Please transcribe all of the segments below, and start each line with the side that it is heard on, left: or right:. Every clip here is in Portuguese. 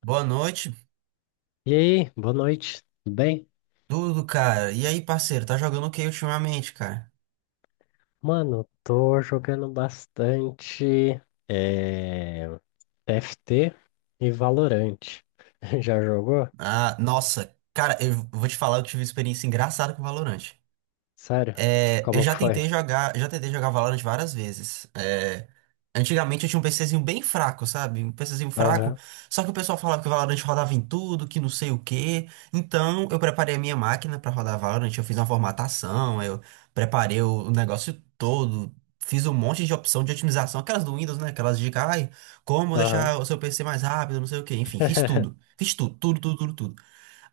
right: Boa noite,
left: E aí, boa noite, tudo bem?
right: tudo, cara. E aí, parceiro, tá jogando o que ultimamente, cara?
left: Mano, tô jogando bastante eh, TFT e Valorant. Já jogou?
right: Ah, nossa, cara, eu vou te falar, eu tive uma experiência engraçada com o Valorant.
left: Sério?
right: É, eu
left: Como que foi?
right: já tentei jogar Valorant várias vezes. É, antigamente eu tinha um PCzinho bem fraco, sabe? Um PCzinho fraco.
left: Aham,
right: Só que o pessoal falava que o Valorant rodava em tudo, que não sei o quê. Então eu preparei a minha máquina pra rodar Valorant, eu fiz uma formatação, eu preparei o negócio todo, fiz um monte de opção de otimização, aquelas do Windows, né? Aquelas de, ai, como
left: aham.
right: deixar o seu PC mais rápido, não sei o quê. Enfim, fiz tudo. Fiz tudo, tudo, tudo, tudo, tudo.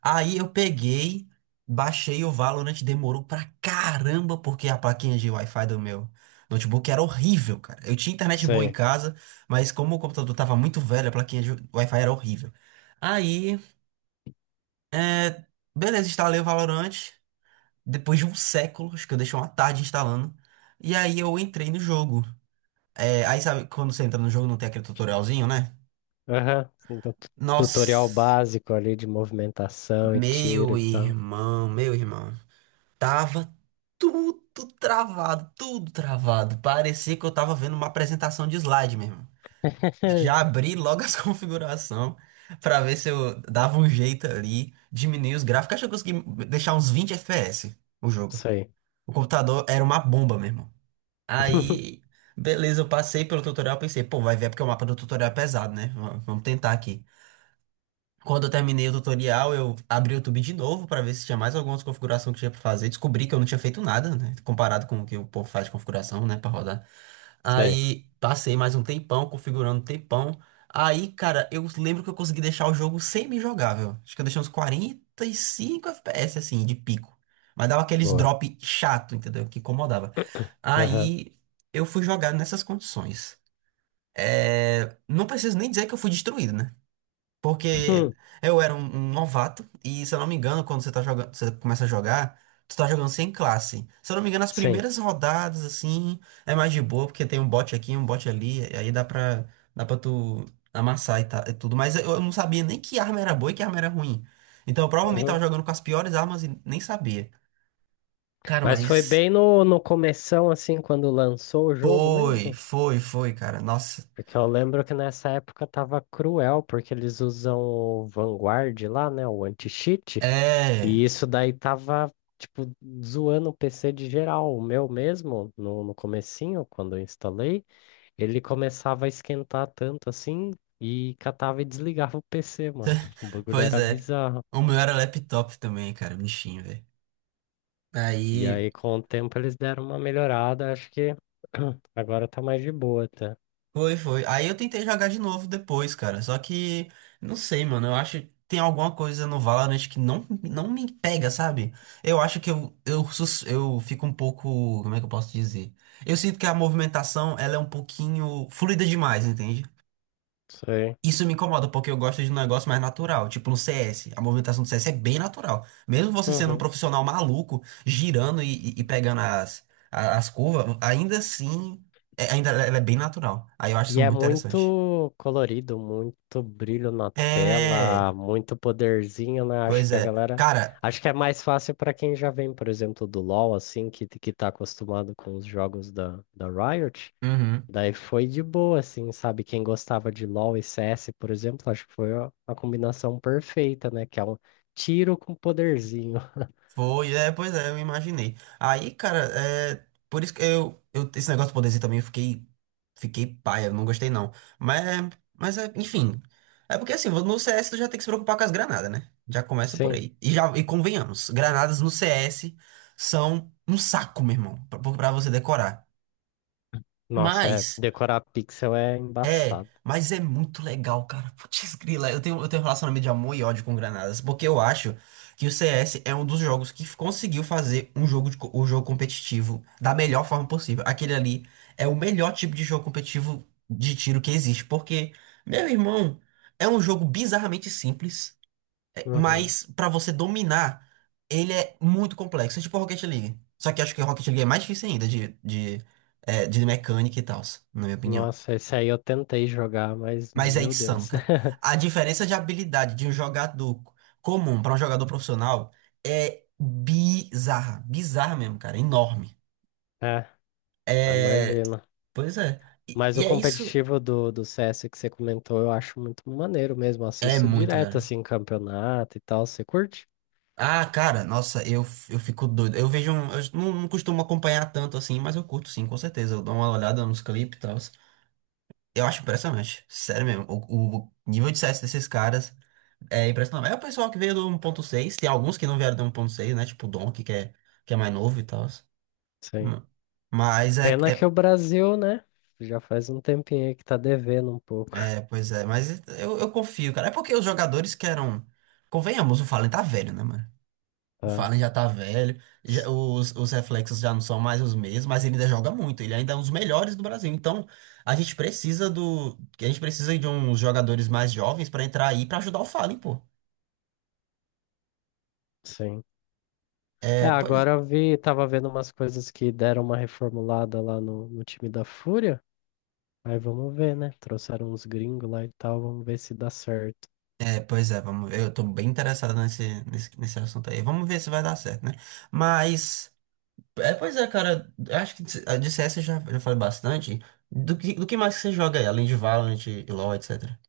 right: Aí eu peguei, baixei o Valorant, demorou pra caramba, porque a plaquinha de Wi-Fi do meu notebook era horrível, cara. Eu tinha internet boa em
left: Sei.
right: casa, mas como o computador tava muito velho, a plaquinha de Wi-Fi era horrível. Aí, é, beleza, instalei o Valorant, depois de um século, acho que eu deixei uma tarde instalando. E aí eu entrei no jogo. É, aí sabe, quando você entra no jogo não tem aquele tutorialzinho, né?
left: Aham. Tu- Tutorial
right: Nossa,
left: básico ali de movimentação e tiro
right: meu
left: e tal.
right: irmão, meu irmão. Tava tudo travado, tudo travado. Parecia que eu tava vendo uma apresentação de slide mesmo. Já abri logo as configurações pra ver se eu dava um jeito ali, diminuir os gráficos. Acho que eu consegui deixar uns 20 FPS o jogo.
left: Sei.
right: O computador era uma bomba mesmo. Aí, beleza, eu passei pelo tutorial, pensei, pô, vai ver porque o mapa do tutorial é pesado, né? Vamos tentar aqui. Quando eu terminei o tutorial, eu abri o YouTube de novo para ver se tinha mais algumas configurações que tinha para fazer. Descobri que eu não tinha feito nada, né? Comparado com o que o povo faz de configuração, né, para rodar.
left: Sei.
right: Aí passei mais um tempão configurando um tempão. Aí, cara, eu lembro que eu consegui deixar o jogo semi-jogável. Acho que eu deixei uns 45 FPS assim de pico. Mas dava aqueles
left: Boa.
right: drop chato, entendeu? Que incomodava.
left: Aham.
right: Aí eu fui jogar nessas condições. É, não preciso nem dizer que eu fui destruído, né? Porque
left: Hum.
right: eu era um novato, e se eu não me engano, quando você tá jogando, você começa a jogar, tu tá jogando sem classe. Se eu não me engano, as
left: Sim.
right: primeiras rodadas, assim, é mais de boa, porque tem um bot aqui, um bot ali, e aí dá pra tu amassar e, tá, e tudo. Mas eu não sabia nem que arma era boa e que arma era ruim. Então eu provavelmente tava
left: Aham.
right: jogando com as piores armas e nem sabia. Cara,
left: Mas foi
right: mas
left: bem no começão, assim, quando lançou o jogo
right: foi,
left: mesmo?
right: foi, foi, cara. Nossa.
left: Porque eu lembro que nessa época tava cruel, porque eles usam o Vanguard lá, né? O anti-cheat. E
right: É.
left: isso daí tava, tipo, zoando o PC de geral. O meu mesmo, no comecinho, quando eu instalei, ele começava a esquentar tanto assim e catava e desligava o PC, mano. O bagulho
right: Pois
left: era
right: é.
left: bizarro.
right: O meu era laptop também, cara, bichinho, velho.
left: E
right: Aí.
left: aí, com o tempo, eles deram uma melhorada. Acho que agora tá mais de boa, tá?
right: Foi, foi. Aí eu tentei jogar de novo depois, cara. Só que, não sei, mano. Eu acho que tem alguma coisa no Valorant que não me pega, sabe? Eu acho que eu fico um pouco. Como é que eu posso dizer? Eu sinto que a movimentação, ela é um pouquinho fluida demais, entende?
left: Sei.
right: Isso me incomoda, porque eu gosto de um negócio mais natural. Tipo no CS. A movimentação do CS é bem natural. Mesmo você sendo um profissional maluco, girando e pegando as curvas, ainda assim, ainda ela é bem natural. Aí eu acho isso
left: E é
right: muito interessante.
left: muito colorido, muito brilho na
right: É,
left: tela, muito poderzinho, né? Acho
right: pois
left: que a
right: é.
left: galera.
right: Cara,
left: Acho que é mais fácil para quem já vem, por exemplo, do LoL, assim, que tá acostumado com os jogos da Riot.
right: uhum,
left: Daí foi de boa, assim, sabe? Quem gostava de LoL e CS, por exemplo, acho que foi a combinação perfeita, né? Que é um tiro com poderzinho.
right: foi, é, pois é, eu imaginei. Aí, cara, é, por isso que esse negócio do poderzinho também eu fiquei paia, não gostei não. Mas, mas é, enfim, é porque assim, no CS tu já tem que se preocupar com as granadas, né? Já começa por
left: Sim.
right: aí. E já, e convenhamos, granadas no CS são um saco, meu irmão, pra você decorar.
left: Nossa, é.
right: Mas,
left: Decorar pixel é
right: é,
left: embaçado.
right: mas é muito legal, cara. Putz, grila, eu tenho um relacionamento de amor e ódio com Granadas, porque eu acho que o CS é um dos jogos que conseguiu fazer um jogo competitivo da melhor forma possível. Aquele ali é o melhor tipo de jogo competitivo de tiro que existe, porque, meu irmão, é um jogo bizarramente simples, é,
left: Uhum.
right: mas pra você dominar, ele é muito complexo. É tipo Rocket League. Só que acho que Rocket League é mais difícil ainda de mecânica e tal, na minha opinião.
left: Nossa, esse aí eu tentei jogar, mas
right: Mas é
left: meu
right: insano,
left: Deus.
right: cara. A diferença de habilidade de um jogador comum para um jogador profissional é bizarra. Bizarra mesmo, cara. Enorme.
left: É, eu
right: É.
left: imagino.
right: Pois é. E,
left: Mas o
right: e é isso.
left: competitivo do CS que você comentou, eu acho muito maneiro mesmo.
right: É
left: Assisto
right: muito,
left: direto,
right: cara.
left: assim, campeonato e tal. Você curte?
right: Ah, cara, nossa, eu fico doido. Eu vejo um. Eu não costumo acompanhar tanto assim, mas eu curto sim, com certeza. Eu dou uma olhada nos clipes e tal. Eu acho impressionante. Sério mesmo. O nível de CS desses caras. É impressionante. É o pessoal que veio do 1.6. Tem alguns que não vieram do 1.6, né? Tipo o Donkey, que é mais novo e tal.
left: Sim.
right: Hum. Mas é,
left: Pena que o
right: é,
left: Brasil, né? Já faz um tempinho aí que tá devendo um pouco.
right: é, Pois é. Mas eu confio, cara. É porque os jogadores que eram. Convenhamos, o Fallen tá velho, né, mano? O
left: Tá.
right: Fallen já tá velho. já-
left: S-
right: os, os reflexos já não são mais os mesmos. Mas ele ainda joga muito. Ele ainda é um dos melhores do Brasil. Então a gente precisa do. A gente precisa de uns jogadores mais jovens pra entrar aí pra ajudar o Fallen, pô.
left: Sim. É,
right: É, pois
left: agora eu vi, tava vendo umas coisas que deram uma reformulada lá no time da Fúria. Aí vamos ver, né? Trouxeram uns gringos lá e tal, vamos ver se dá certo.
right: Pois é, vamos ver. Eu tô bem interessado nesse assunto aí. Vamos ver se vai dar certo, né? Mas, é, pois é, cara. Acho que de CS eu já falei bastante. Do que mais que você joga aí, além de Valorant e LoL, etc.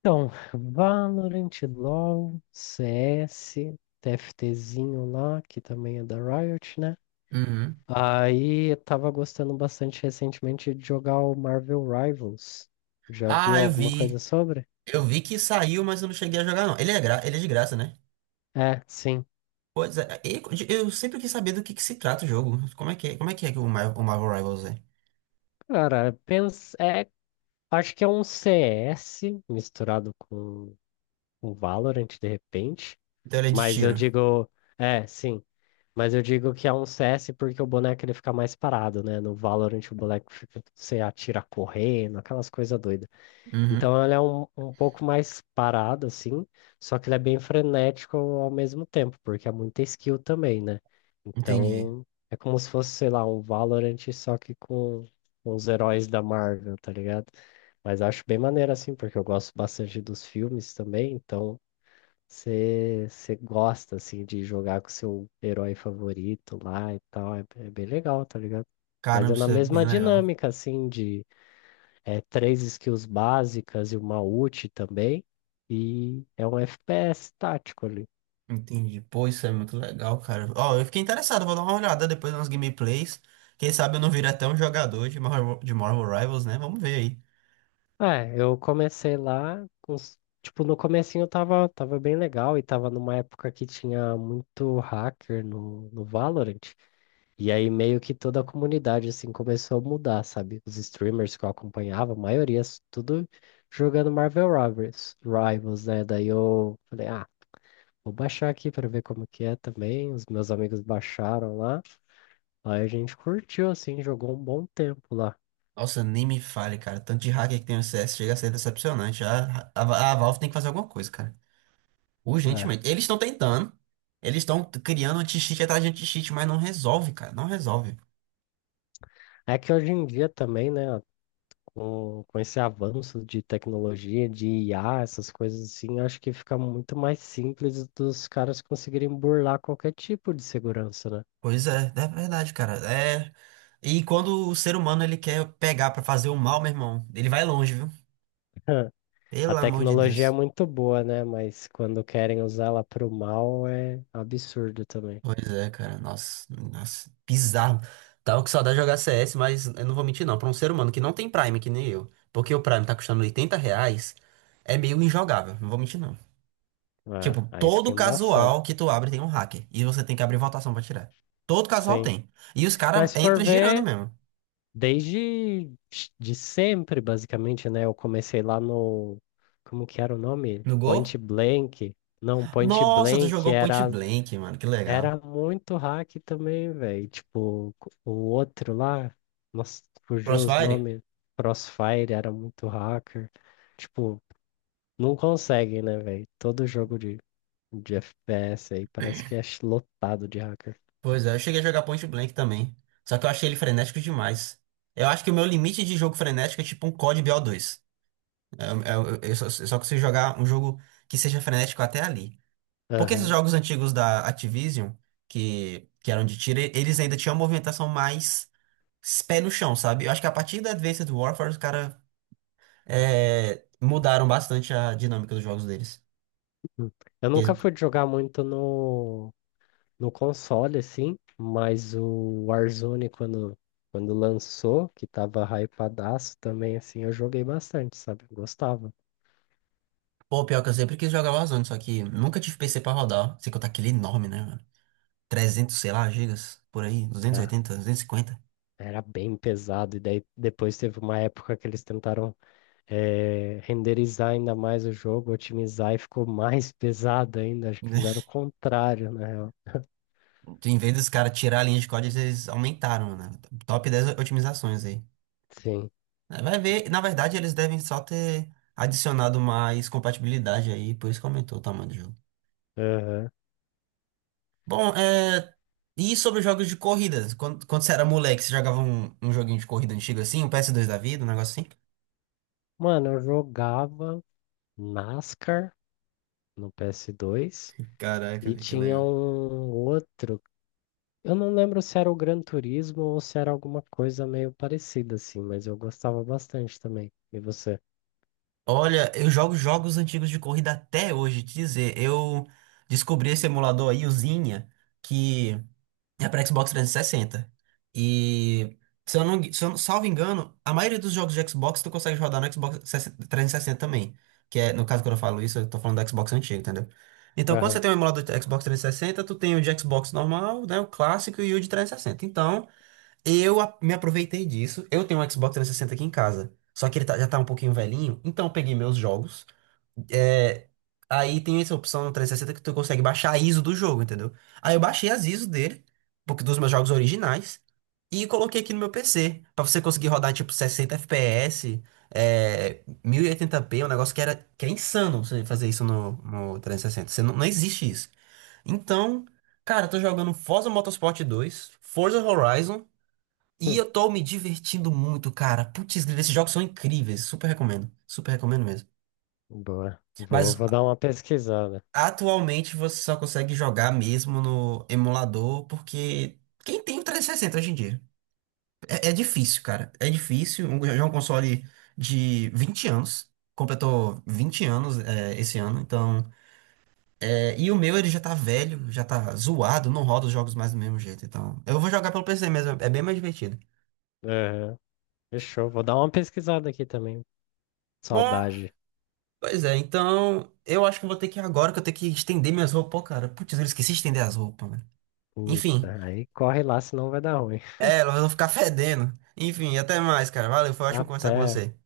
left: Então, Valorant, LoL, CS, TFTzinho lá, que também é da Riot, né?
right: Uhum.
left: Aí eu tava gostando bastante recentemente de jogar o Marvel Rivals. Já viu
right: Ah, eu
left: alguma coisa
right: vi.
left: sobre?
right: Eu vi que saiu, mas eu não cheguei a jogar, não. Ele é, gra... Ele é de graça, né?
left: É, sim.
right: Pois é. E eu sempre quis saber do que se trata o jogo. Como é que é, como é que o, o Marvel Rivals é?
left: Cara, pensa, acho que é um CS misturado com o Valorant de repente,
right: Então ele é de
left: mas eu
right: tiro.
left: digo, é, sim. Mas eu digo que é um CS porque o boneco ele fica mais parado, né? No Valorant o boneco fica, você atira correndo, aquelas coisas doidas.
right: Uhum.
left: Então ele é um pouco mais parado, assim, só que ele é bem frenético ao mesmo tempo, porque é muita skill também, né?
right: Entendi.
left: Então é como se fosse, sei lá, um Valorant só que com os heróis da Marvel, tá ligado? Mas acho bem maneiro, assim, porque eu gosto bastante dos filmes também, então você gosta, assim, de jogar com seu herói favorito lá e tal. É, é bem legal, tá ligado? Mas é
right: Caramba,
left: na
right: isso é bem
left: mesma
right: legal.
left: dinâmica, assim, de três skills básicas e uma ult também. E é um FPS tático ali.
right: Entendi. Pô, isso é muito legal, cara. Ó, eu fiquei interessado, vou dar uma olhada depois nas gameplays. Quem sabe eu não vire até um jogador de Marvel Rivals, né? Vamos ver aí.
left: É, eu comecei lá com... Tipo, no comecinho eu tava bem legal e tava numa época que tinha muito hacker no Valorant. E aí meio que toda a comunidade assim começou a mudar, sabe? Os streamers que eu acompanhava, a maioria tudo jogando Marvel Rivals, Rivals, né? Daí eu falei, ah, vou baixar aqui pra ver como que é também. Os meus amigos baixaram lá. Aí a gente curtiu assim, jogou um bom tempo lá.
right: Nossa, nem me fale, cara. Tanto de hacker que tem no CS chega a ser decepcionante. A Valve tem que fazer alguma coisa, cara. Urgentemente. Eles estão tentando. Eles estão criando anti-cheat atrás de anti-cheat, mas não resolve, cara. Não resolve.
left: É, é que hoje em dia também, né, com esse avanço de tecnologia, de IA, essas coisas assim, acho que fica muito mais simples dos caras conseguirem burlar qualquer tipo de segurança, né?
right: Pois é, é verdade, cara. É. E quando o ser humano ele quer pegar pra fazer o mal, meu irmão, ele vai longe, viu?
left: A
right: Pelo amor de
left: tecnologia é
right: Deus.
left: muito boa, né? Mas quando querem usá-la para o mal é absurdo também.
right: Pois é, cara. Nossa, nossa, bizarro. Tava com saudade de jogar CS, mas eu não vou mentir, não. Pra um ser humano que não tem Prime, que nem eu, porque o Prime tá custando R$ 80, é meio injogável. Não vou mentir, não.
left: Ah,
right: Tipo,
left: aí fica
right: todo
left: embaçado.
right: casual que tu abre tem um hacker. E você tem que abrir votação pra tirar. Todo casual
left: Sim.
right: tem. E os caras
left: Mas se for
right: entram girando
left: ver,
right: mesmo.
left: desde de sempre, basicamente, né? Eu comecei lá no. Como que era o nome?
right: No gol?
left: Point Blank. Não, Point
right: Nossa, tu
left: Blank
right: jogou Point
left: era,
right: Blank, mano. Que legal.
left: era muito hack também, velho. Tipo, o outro lá, nossa, fugiu os
right: Crossfire?
left: nomes. Crossfire era muito hacker. Tipo, não conseguem, né, velho? Todo jogo de FPS aí parece que é lotado de hacker.
right: Pois é, eu cheguei a jogar Point Blank também. Só que eu achei ele frenético demais. Eu acho que o meu limite de jogo frenético é tipo um COD BO 2. É, é só que você jogar um jogo que seja frenético até ali. Porque esses
left: Aham.
right: jogos antigos da Activision, que eram de tiro, eles ainda tinham uma movimentação mais pé no chão, sabe? Eu acho que a partir da Advanced Warfare, os caras mudaram bastante a dinâmica dos jogos deles.
left: Hum. Eu
right: Porque
left: nunca
right: eles-
left: fui jogar muito no console, assim, mas o Warzone, quando lançou, que tava hypadaço também, assim, eu joguei bastante, sabe? Gostava.
right: Pô, pior que eu sempre quis jogar Warzone, só que nunca tive PC pra rodar. Sei que eu tá aquele enorme, né, mano? 300, sei lá, gigas, por aí, duzentos duzentos e
left: Era,
right: oitenta duzentos e cinquenta.
left: era bem pesado, e daí depois teve uma época que eles tentaram renderizar ainda mais o jogo, otimizar, e ficou mais pesado ainda. Acho que fizeram o contrário, né?
right: Em vez dos caras tirar a linha de código, eles aumentaram, né? Top 10 otimizações aí.
left: Sim.
right: É, vai ver, na verdade eles devem só ter adicionado mais compatibilidade aí, por isso que aumentou o tamanho do jogo.
left: Aham.
right: Bom, e sobre jogos de corrida? Quando você era moleque, você jogava um joguinho de corrida antigo assim, um PS2 da vida, um negócio assim?
left: Mano, eu jogava NASCAR no PS2
right: Caraca,
left: e
right: velho, que
left: tinha
right: legal.
left: um outro. Eu não lembro se era o Gran Turismo ou se era alguma coisa meio parecida assim, mas eu gostava bastante também. E você?
right: Olha, eu jogo jogos antigos de corrida até hoje, te dizer. Eu descobri esse emulador aí, o Zinha, que é para Xbox 360. E sessenta. E se eu não, se eu, salvo engano, a maioria dos jogos de Xbox tu consegue rodar no Xbox 360 também. Que é, no caso, quando eu falo isso, eu tô falando do Xbox antigo, entendeu? Então, quando você
left: Aham.
right: tem um emulador de Xbox 360, tu tem o de Xbox normal, né, o clássico e o de 360. Então, me aproveitei disso. Eu tenho um Xbox 360 aqui em casa. Só que já tá um pouquinho velhinho, então eu peguei meus jogos. É, aí tem essa opção no 360 que tu consegue baixar a ISO do jogo, entendeu? Aí eu baixei as ISO dele, porque dos meus jogos originais, e coloquei aqui no meu PC, pra você conseguir rodar tipo 60 FPS, é, 1080p um negócio que era que é insano você fazer isso no 360. Você não existe isso. Então, cara, eu tô jogando Forza Motorsport 2, Forza Horizon, e
left: Hum.
right: eu tô me divertindo muito, cara. Putz, grila, esses jogos são incríveis, super recomendo mesmo.
left: Boa. Vou,
right: Mas
left: vou dar uma pesquisada.
right: atualmente você só consegue jogar mesmo no emulador, porque quem tem o 360 hoje em dia? É, é difícil, cara. É difícil. Um, já é um console de 20 anos. Completou 20 anos é, esse ano, então. É, e o meu ele já tá velho, já tá zoado, não roda os jogos mais do mesmo jeito. Então, eu vou jogar pelo PC mesmo, é bem mais divertido.
left: Aham. Fechou. Vou dar uma pesquisada aqui também.
right: Bom,
left: Saudade.
right: pois é, então eu acho que eu vou ter que ir agora que eu tenho que estender minhas roupas. Pô, cara, putz, eu esqueci de estender as roupas, mano. Enfim,
left: Puta, aí corre lá, senão vai dar ruim.
right: é, elas vão ficar fedendo. Enfim, até mais, cara. Valeu, foi ótimo conversar com
left: Até.
right: você.